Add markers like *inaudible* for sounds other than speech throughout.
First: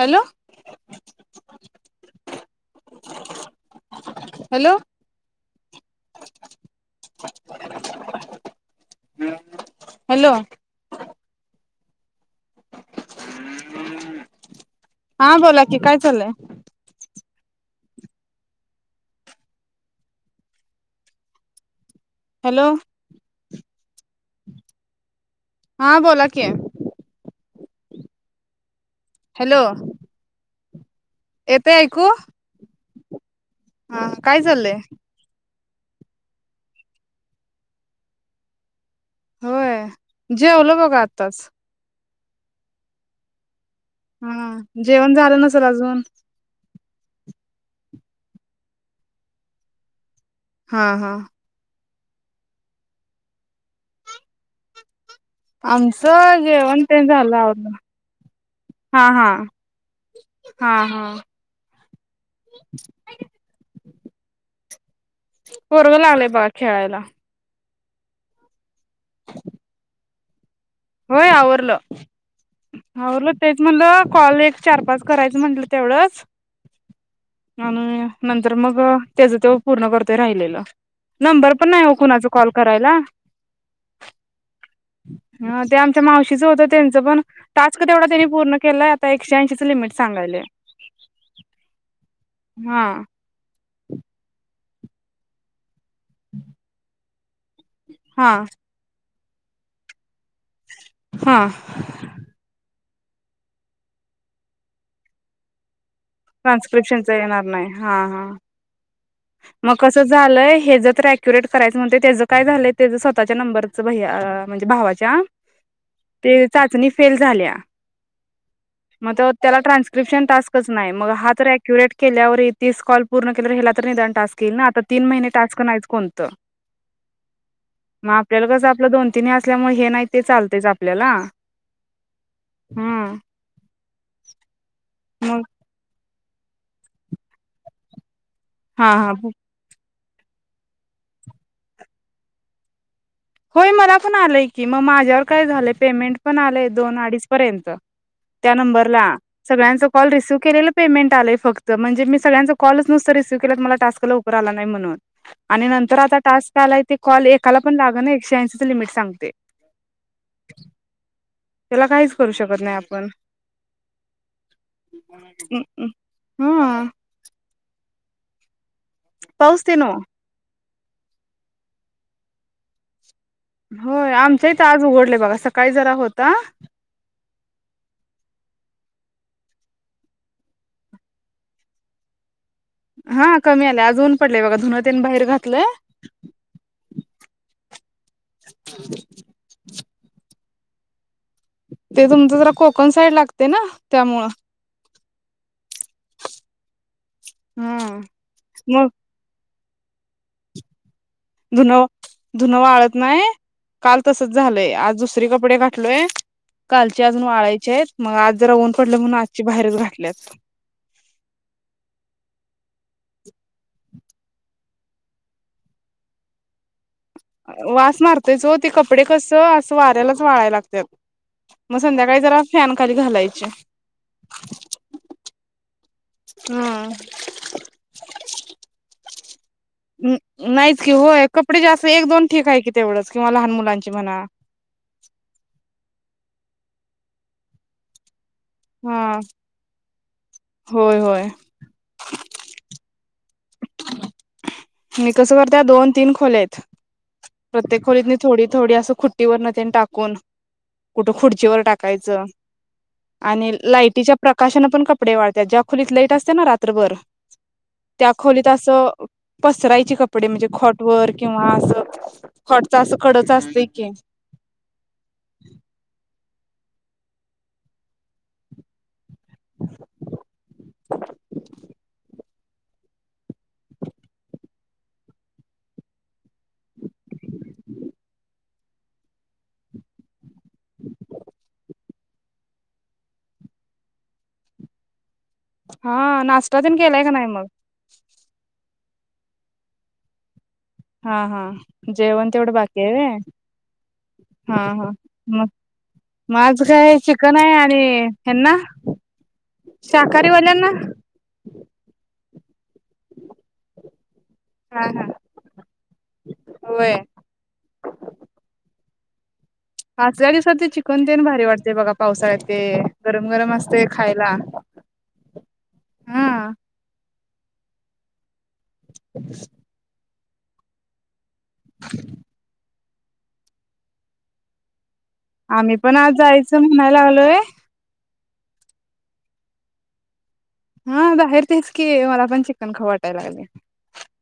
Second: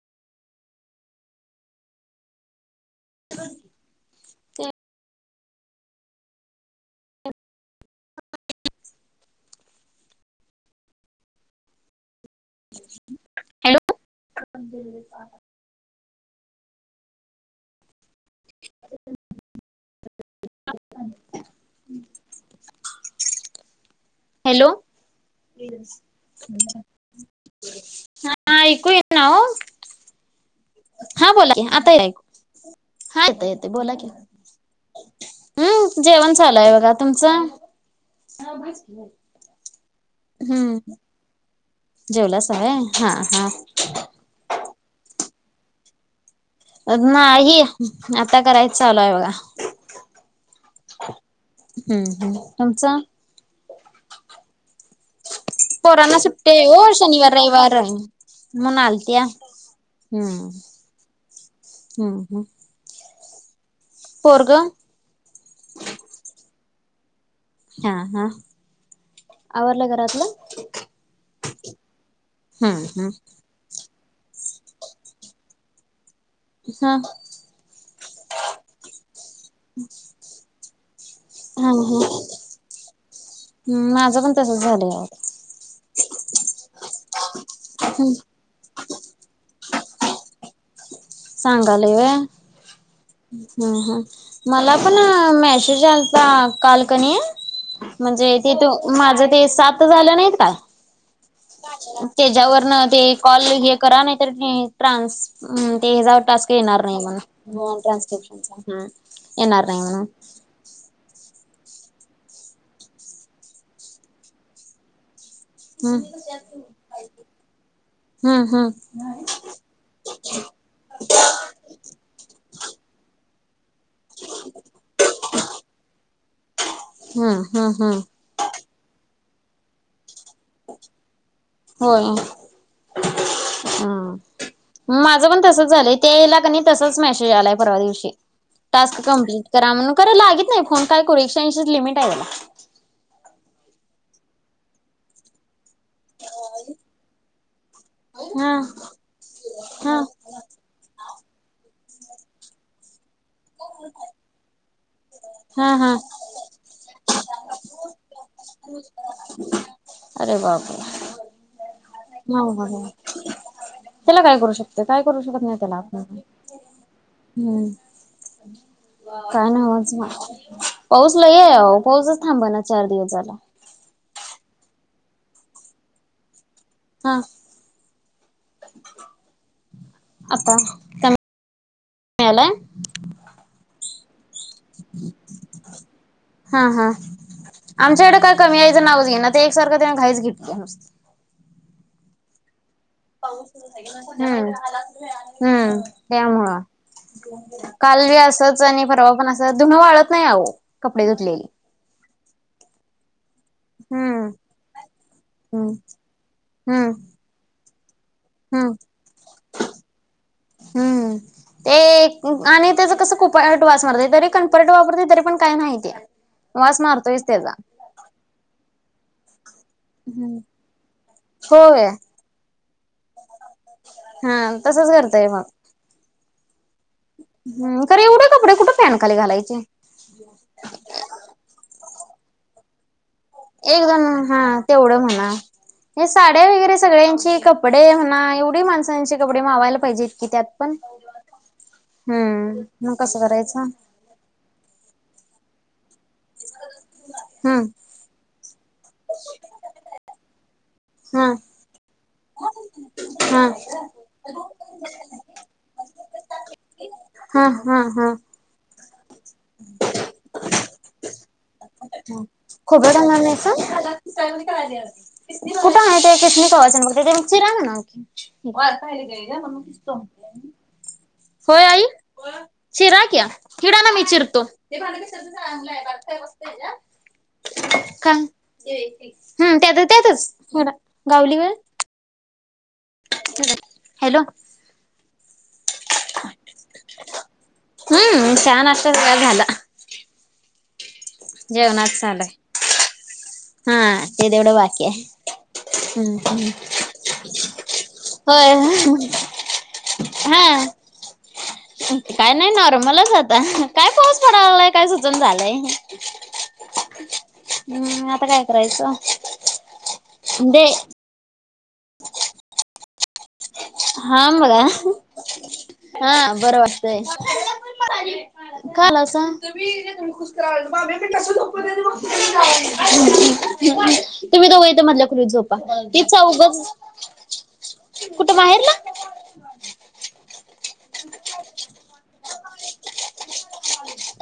Hello. Hello. *inaudible* Hello. Hello हा बोला की काय चाललय? *inaudible* हॅलो. हॅलो. हा बोला की हा ऐकु ये ना हो. हॅलो. हा बोला कि येतय ऐकू आताऐकु. हा येत येते बोला कि, हा काय चाललंय हम्म. जेवण चालूय बघा. तुमच? होय जेवलो बघा आत्ताच. जेवलास व्हय. हा- हा हा. जेवण झाल नसेल अजून. नाही आता करायच चालूय बघा. हा -हा. हम्म. तुमचा आमच पोरांना सुट्टी आहे जेवण हो ते शनिवार झाल आवरून. रविवार म्हणून हा आलत्या हा हा -हा. हम् हम्. पोरग. बरोबर आलय बाळ खेळायला. हा- हा आवरल घरातल. होय आववरल. हम्म आव हम्म तेच म्हटल. कॉल एक चार पाच करायच म्हटल तेवढच. हा आणि नंतर मग त्याच त पूर्ण करतोय राहिलेल. नंबर पण हा नाही हो कुणाचा कॉल करायला. हम. माझ पण तसच झाल हे. ह ते आमच्या मावशीच होत त्यांच पण टास्क च तेवढा त्यांनी पूर्ण केलाय. ते एकशे ऐंशीच लिमिट सांगयले. सांगाले व्हय. हा. हम हा -हा. मला पण मेसेज आला ता. कालकनी आहे हा म्हणजे तेथ माझ ते सात झाल नाहीत का. हा *unintelligible* त्याच्यावरन, ते कॉल हे करा नाही तर ट्रान्स तेच्यावर टास्क येणार नाही ट्रान्स्क्रिप्शनच येणार नाही हा हा म्हूणन *unintelligible* मग कस झालय. हे ज क्युरेट करायच म्हणतेय त्याच काय झालय. त्याच स्वतःच्या नंबरच भ म्हणजे भावाच्या हम्म ते चाचणी फेल झाल्या. हम्म हम्म मग तो त्याला ट्रान्स्क्रपशन टास्कच नाही मग हा तर अक्युरेट केल्यावर तीस कॉल पूर्ण केल्यावर ह्याला निदान टास्क येईल ना, हा तीन महिने टास्क नाहीच कोणत. हम्म हम्म हम्म आपल्याला कस आपल दोन तीन हे असल्यामुळे हे नाही ते चालतच आपल्याला. हम हम. माझ पण मग तसच झालय ते याला क नाही तसाच मेसेज आलाय परवा दिवशी. हा टास्क हा कं्प्लीट करा म्हणून करा लागीत नाही फोन काय करू एकशे ऐंशी च लिमिट आहे त्याला होय मला पण आलय की मग माझ्यावर काय झालय. पेमेंट पण आलय दोन अडीच पर्यंत त्या हा नंबर ला. संगल्याच हा कॉल रिसिइव्ह केले पेमेंट आले फक्त, म्हणजे मी सगळचचा कॉलच नसत रिसीव केलत मला टास्क लवकर आला नाही म्हणून. आणि हा हा नंतर आता टास्क आला ते, कॉल एकाला पण लाग ना एकशे ऐंशीच लिमिट सांगते. अरे बापरे. त्याला काय हो हो हो त्याला काय करू शकते. काय करू शकत नाही त्याला आपण. हा हम्म काय नाय पाऊस ते नो व्हायच म. पाऊस लईये ओ पाऊसच थांबा ना. चार दिवस झाला. होय आमच्या हीत आज उघडले बघा. सकाळी जरा होता. हा. आता कमी मिळालाय *inaudible* हा कमी आले आज ऊन पडले बघा. धुन तेन बाहेर घातलंय हा हा. आमच्याकडे काय कमी यायचं नावच घेईणा. एकसारखं त्यांने घाईच घेतली नुसते. ते तुमचं जरा कोकण साईड लागते ना. त्यामुळं. हम्म हम्म त्यामुळं. हा काल बी असच. मग आणि परवा पण अस धुन वाळत नाही आहो. कपडे धुतलेली. धुन धुन वाळत नाही. काल हम्म तसच झालय. आज दुसरी कपडे हम्म गातलोय. हम्म कालचे अजून वाळायचेयत. मग आज जरा हम्म ऊन पडलंय म्हणून आजची बाहेरच घातल्यात. हम्म. ते आणि त्याचं कसं कुपरट वास मारत. तरी कणपरट वापरते तरी पण काही नाहीती. वास मार वास मारतोयच हो. ते कपडे कस अस वाऱ्यालाच वाळाय लागतात. मग होय संध्याकाळी जरा फॅन खाली घालायचे. हा तसच करतय मग. हम्म. हम्म खर एवढे कपडे कुठे पॅन खाली घालायचे. नाहीच कि होय. कपडे जास्त एक दोन ठीक आहे की तेवढंच. किंवा लहान एक मुलांची दोन म्हणा. हा तेवढं म्हणा. हे साड्या वगैरे सगळ्यांची कपडे म्हणा. एव ते हा माणसांचे कपडे मावायला पाहिजेत की त्यात पण. होय होय हम्म. मग कसं करायचं? मी कस करत्या दोन तीन खोल्यायेत. *inaudible* प्रत्येक खोलीतनी थोडी थोडी असं खुट्टीवर न त्यांन टाकून. कुठं हा खुर्चीवर टाकायचं. हा आणि लाईटीच्या प्रकाशनं पण कपडे वाळतात. ज्या खोलीत लाईट असते ना रात्रभर. ह ह ह. तसं पसरायचे कपडे. म्हणजे कॉट वर किंवा असं कॉटच अस कडच असत की. सानवी का आलीयस. कुठे आहे ते किसमिक. वाचन बगर चिरा म्हनाव. *inaudible* होय आई. चिराकी, इकिडं आणा मी चिरतो. काय हम्म त्यात त्यातच सोडा गावलीवर. हॅलो. हा नाश्ता तेण केलाय का नाही मग? हम्म चहा नाश्ता सगळा झाला. हा हा जेवणाच चालू जेवण तेवढं बाकीेय व्हय? हा ते तेवढं बाकी आय. म आज काय चिकन हाय आणि होय ह्यांना शाकाहारी हा. वाल्यांना काय नाय नॉर्मलच होता काय पाऊस *unintelligible* काय हा हा सुचन झालंय होय हम् आता काय करायचं. आसल्या दिवसात दे ते चिकन तेन भारी वाटतय बघा पावसाळ्यात ते गरम गरम अस हा मगां हा बरं वाटतंय. काला सांग *unintelligible* कुसकरा *unintelligible* मी कस झोपू *unintelligible* तुम्ही दोघं इथं मधल्या खोलीत झोपा आम्ही पण ती आज चौघ जायचं म्हणाय लागलोय कुठं बाहेरला हा बाहेर तेच की मला पण चिकन खाऊ वाटायं लागलय.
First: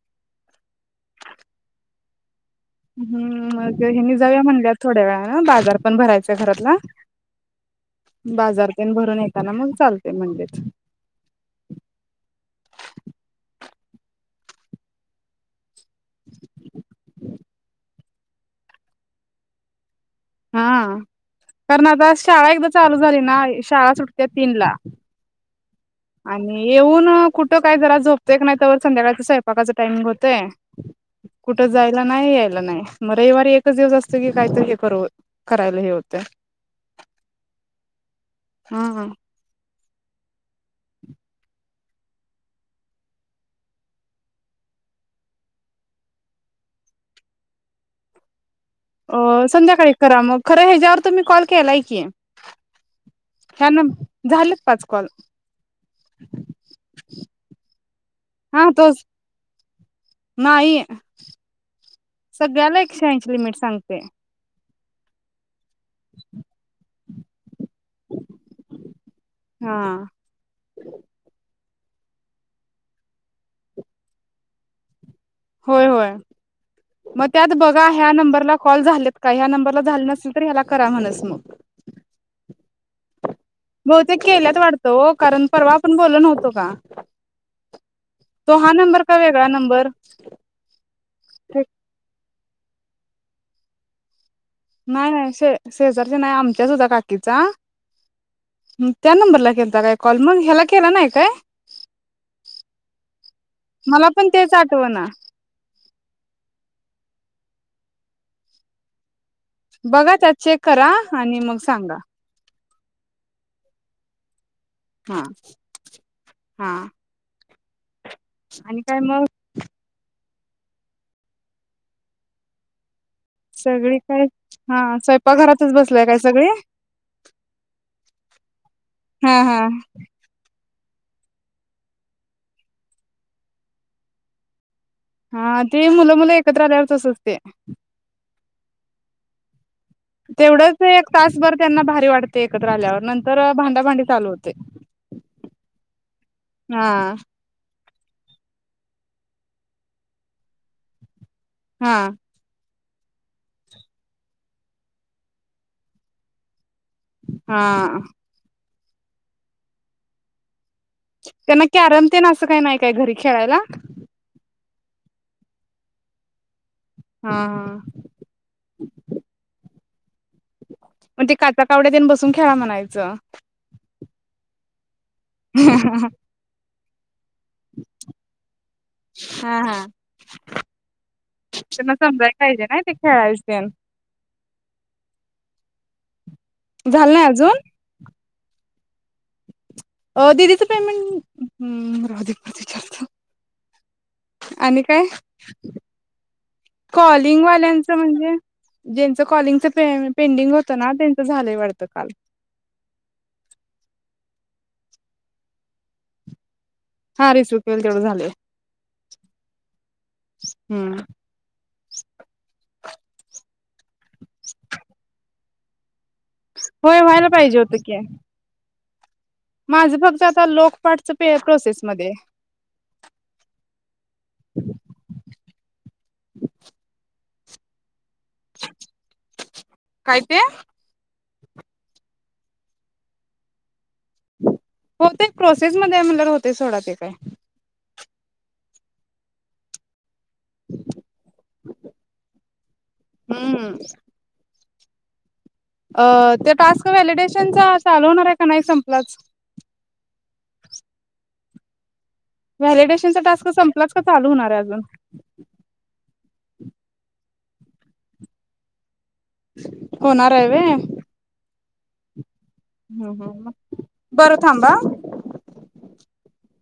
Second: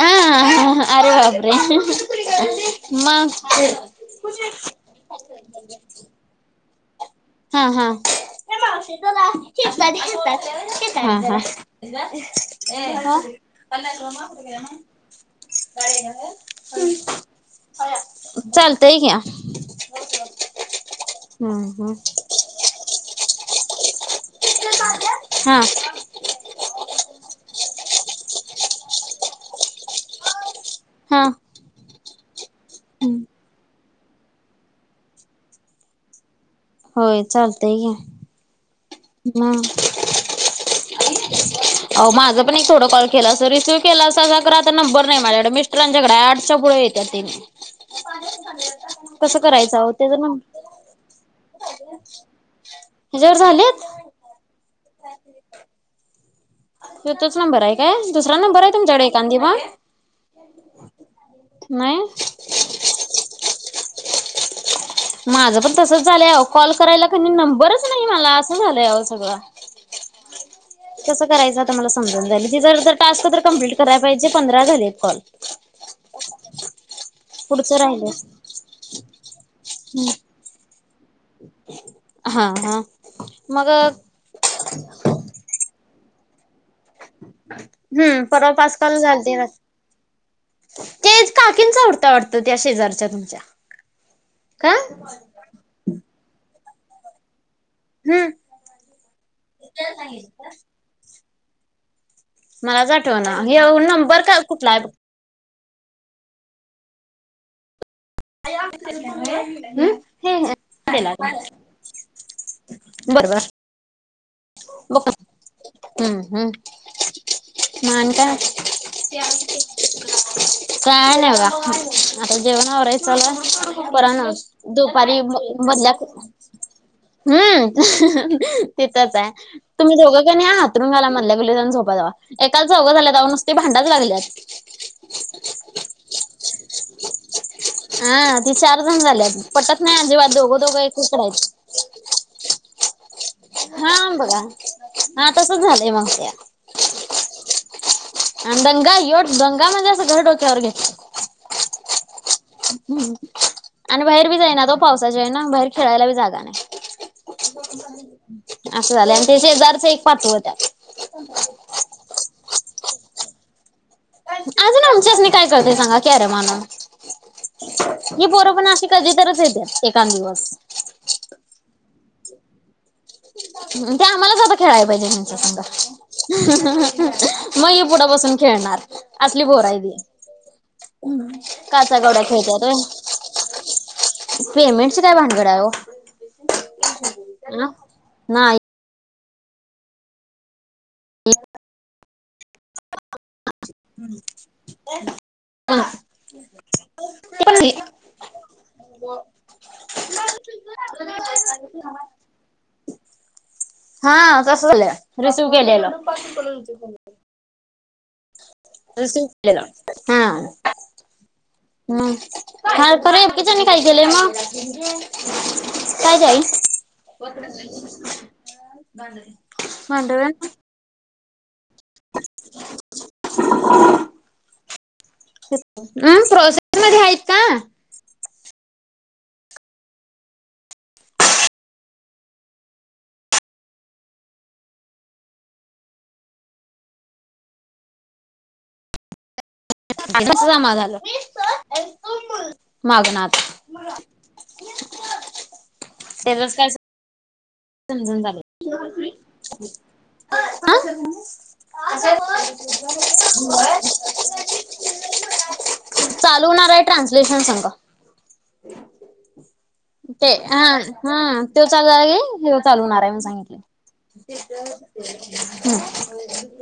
आ हा हा हा अरे बापरे मग हम्म ह्यांनी जाऊ या म्हणल्यात थोड्या वेळान बाजार पण भरायचाय घरातला हा हा ये बाजार तेन मावशे तो *unintelligible* भरून येताना मग चालतंय म्हणलेत. हा हा ये पन्नास रुपये माआ कुठ गेल मं *unintelligible* चालतय क्या हा कारण आता शाळा एकदा चालू झाली ना शाळा सुटत्यात तीन ला हा आणि येऊन कुठं काय जरा झोपतय का नाय तवर संध्याकाळच स्वयंपाकाचं टायमिंग होतंय. हां कुठं जायला नाय यायला नाय म रयवारी एकच दिवस असतं की काय तरी हे करू करायला हे होतंय. होय चालतंय की हूं हूं म *inaudible* आहो माझं पण एक थोडं कॉल केला अस रिसिव्ह केला असता सा खरं आता नंबर नाय माझकड मिस्ट रांच्याकडे हाय आठच्या पुढं येत्यात ते अ संध्याकाळी करा म खरं ह्याज्यावर तुम्ही कॉल केलाय की ह्याच्यावर हया झालेत नंम झालं पाच कॉल ह्यो तोच नंबर हाय काय दुसरा नंबर हा हाय तोच तुमच्याकड एकखांदी म नाही सगळ्याला एकशे ऐंशी लिमिट सांगतय. माझं पण तसंच झालंय आहो कॉल करायला कणी नंबरच नाय मला असं झालंय आहो सगळं हां कसं करायचं आता मला समजू न झालंय ती जर जर टास्क तर कम्प्लीट कराय पाहिजे पंधरा झालेत कॉल होय होय म त्यात पुढचं बघा ह्या राहिलय नंबरला कॉल झालेत काय ह्या नंबरला झाले नसतील तर ह्याला करा म्हणसं म हा हा मग ते केल्यात वाडत ओ कारण परवा आपण बोलो नव्हतो का? हम्म परवा तो हा पाच कॉल नंबर का झालते ना. वेगळा नंबर तेच काकीनचा उडता वाटतं त्या शेजारच्या तुमच्या का नाय नाय शे शेजारच्या नाय आमच्या होत्या काकीचा हम्म ह त्या नंबरला केलता काय कॉल मग ह्याला केला नाय काय? मलाच आठव ना. हे मला नंबर पण का तेच कुठला आहे बघ. आठवना *unintelligible* बघा त्यात चेक करा. हे आणि मग सांगा. बर बर ब हा हम्म हा हम्म मान काय आणि काय ती मग असते. काय नाही बा आता जेवण आवरायच चालू आहे. सगळी परण काय हा दुपारी स्वयंपाकघरातच मधल्या बसलाय काय सगळे हम्म तिथच आहे. हा हा तुम्ही का नाही हातरून घाला मधल्या गु जा झोपा जावा एकाला चौघे झाल्या जाव नुसते भांडाच लागल्यात. हा ते मुल मुल एकत्र आल्यावर तसच असते. हा ती चार जण झालेत. पटत नाही अजिबात दोघ दोघ तेवढंच एक एकीकड आहेत. तासभर त्यांना भारी वाटते एकत्र आल्यावर. नंतर हा भांडाभांडी चालू बघा होते हा तसच झालय मग त्या. हा आणि दंगा एोढ दंगा म्हणजे अस घरच डोकेवर घेतल. हा हम्म आणि बाहेर बी जाईनात हो पावसाच्या यान‌. बाहेर खेळायला बी जागा नाही. हा अस झाल. आणि त्या शेजारच एक पाचव त्यात. त्यांना कॅरम तेन अस काही नाही काय घरी खेळायला. अजुन आमच्यासनी काय कळतय सांगा कॅरमन आणा. हा हा ही पोर पण अशी कधीतच येत्यात एखांद दिवस. मग ते काचा कावड्यात बसून खेळा म्हणायच. ते आम्हाला जादा खेळायला पाहिजे त्यांचसंग. हा मग ही पुढ बसून खेळणार. असली पोर आहेत हा ही. कोण आहे? त्यांना काचा कवड्या समजायला खेळत्यात पाहिजे ना ते खेळायचेन व्हय. पेमेंटची काय भानगड आहे हो. आल नाही अजून. नाही अ ददीच पेमेंट हम्म राऊ दे आणि काय पण कॉलिंग ते पण नाही. वाल्यांच म्हणजे? ज्यांचं कॉलिंगच पे पेंडिंग होत ना त्यांच झालय वाटत काल. हा तस झालेल. रिसीव केलेल. हा रिसीव केल तेवढ झालय. रिसिव्ह केलेल, हा हम्म मग किच्याणी काही केेलेय मग. काय‌ ग आई. होय व्हायला पाहिजे होत की. *unintelligible* माझ फक्त भांडवल आता लोकपाठच पे प्रोसेसमध्ये आहे. *inaudible* अम्म प्रोसेसमध्ये आहेत का? काय ते *inaudible* होतेय प्रोसेसमध्ये आहे म्हणल्यावर होतय सोडा ते काय. *unintelligible* समाज आला मागुन आता. *inaudible* हम्म अ ते त्याचच काय टास्क व्हॅलिडेशनचा चालू होणारे का नाही संपलाच? अ. आ *inaudible* व्हॅलिडेशनचा टास्क संपलाच का चालू होणार आहे अजून? चालू होणारे ट्रान्सलेशन सांग. ते होणार आहे हा व्हय हा त्यो चालू झाला की, हो चालू होणारे हम्म म्हणून हम्म बरं सांगितलय. थांबा हा. हम्म.